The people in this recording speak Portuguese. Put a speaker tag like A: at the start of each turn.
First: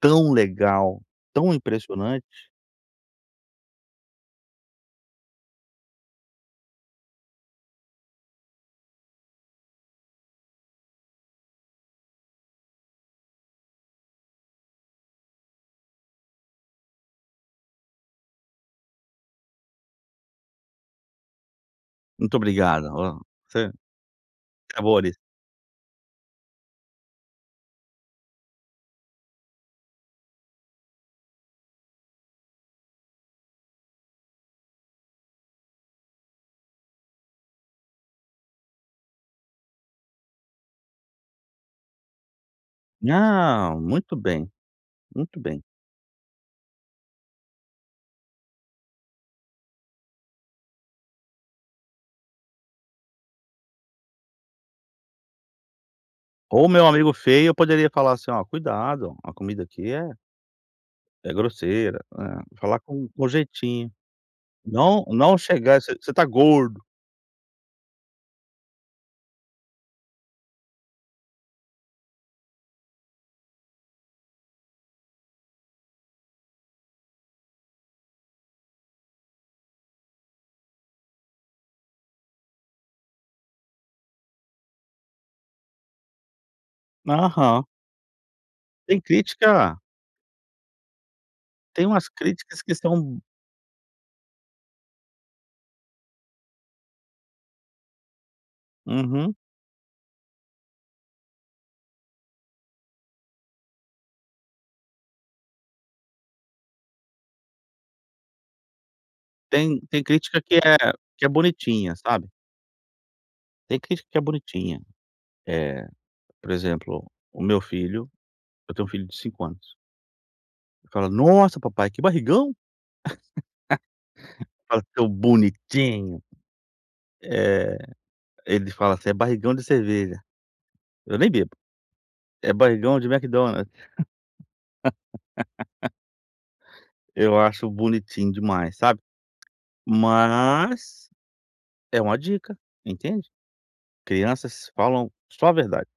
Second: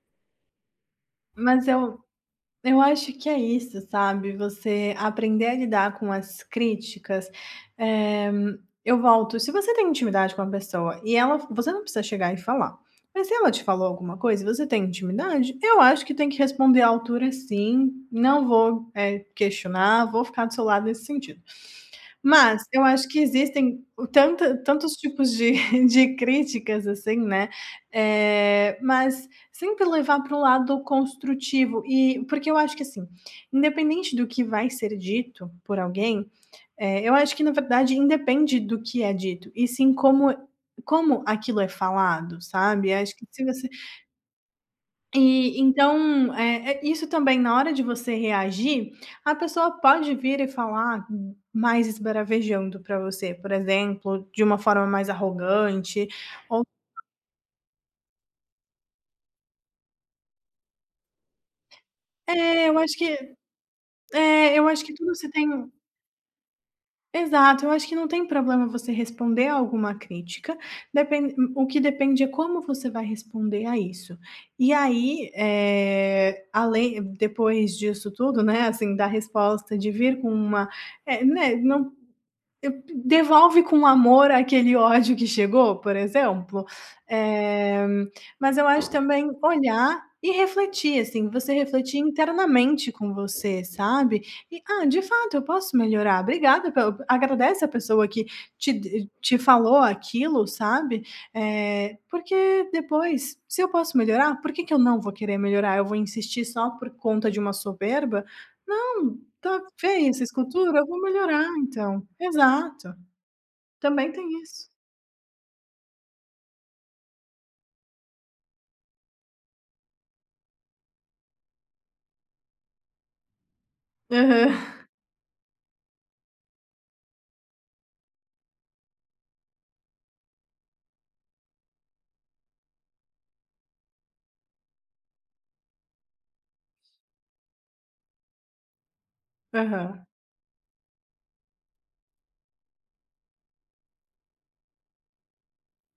A: Tão legal, tão
B: Mas eu
A: impressionante.
B: eu acho que é isso sabe, você aprender a lidar com as críticas, eh, eu volto se você tem intimidade com a pessoa e ela você não precisa chegar e falar, mas se ela te falou alguma coisa e você tem intimidade eu acho que tem que responder à altura sim, não vou, eh, questionar, vou ficar do seu lado nesse sentido.
A: Muito
B: Mas eu
A: obrigado,
B: acho que
A: oh [unintelligible]
B: existem tanta tantos
A: acabou ali.
B: tipos de de críticas assim, né, eh, mas sempre levar para o lado construtivo e porque eu acho que assim, independente do que vai ser dito por alguém, eh, eu acho que na verdade independe do que é dito e sim como como aquilo é falado sabe, acho que se você
A: Não, muito bem, muito
B: e
A: bem.
B: então, é é isso também na hora de você reagir a pessoa pode vir e falar mais esbravejando para você por exemplo, de uma forma mais arrogante, ou
A: Ou o meu amigo feio eu poderia falar assim: "Olha, cuidado, a comida aqui é" "é grosseira.", é,
B: É eu
A: falar
B: acho que,
A: com com jeitinho.
B: é eu acho que
A: Não
B: tudo você
A: não
B: tem
A: chegar, você você está gordo.
B: exato eu acho que não tem problema você responder alguma crítica, depen o que depende é como você vai responder a isso, e aí, eh, além depois disso tudo não é assim, da resposta de vir com uma é, né, não, devolve com amor aquele ódio que chegou por exemplo,
A: Aham.
B: eh, mas eu acho
A: Tem
B: também
A: crítica
B: olhar e refletir assim, você
A: tem
B: refletir
A: umas críticas que
B: internamente com
A: são
B: você sabe, e "ah, de fato eu posso melhorar.", obrigada pela agradece a pessoa que te
A: Uhum.
B: te falou aquilo sabe? Eh, porque depois se eu posso melhorar por que que eu não vou querer melhorar, eu vou insistir só por conta de uma soberba? Não, está
A: Tem tem
B: feia essa
A: crítica que é
B: escultura eu vou
A: que é
B: melhorar
A: bonitinha,
B: então.
A: sabe?
B: Exato,
A: Tem crítica
B: também
A: que é
B: tem isso.
A: bonitinha. Eh, por exemplo, o meu filho, eu tenho um filho de 5 anos que fala: "Nossa papai, que barrigão".
B: Aham.
A: Fala tão bonitinho. Eh, ele fala assim: "É barrigão de cerveja". Eu nem bebo, é barrigão de Mcdonald's. Eu acho bonitinho demais, sabe? tt
B: Aham.
A: Mas, é uma dica, entende? Crianças falam só a verdade.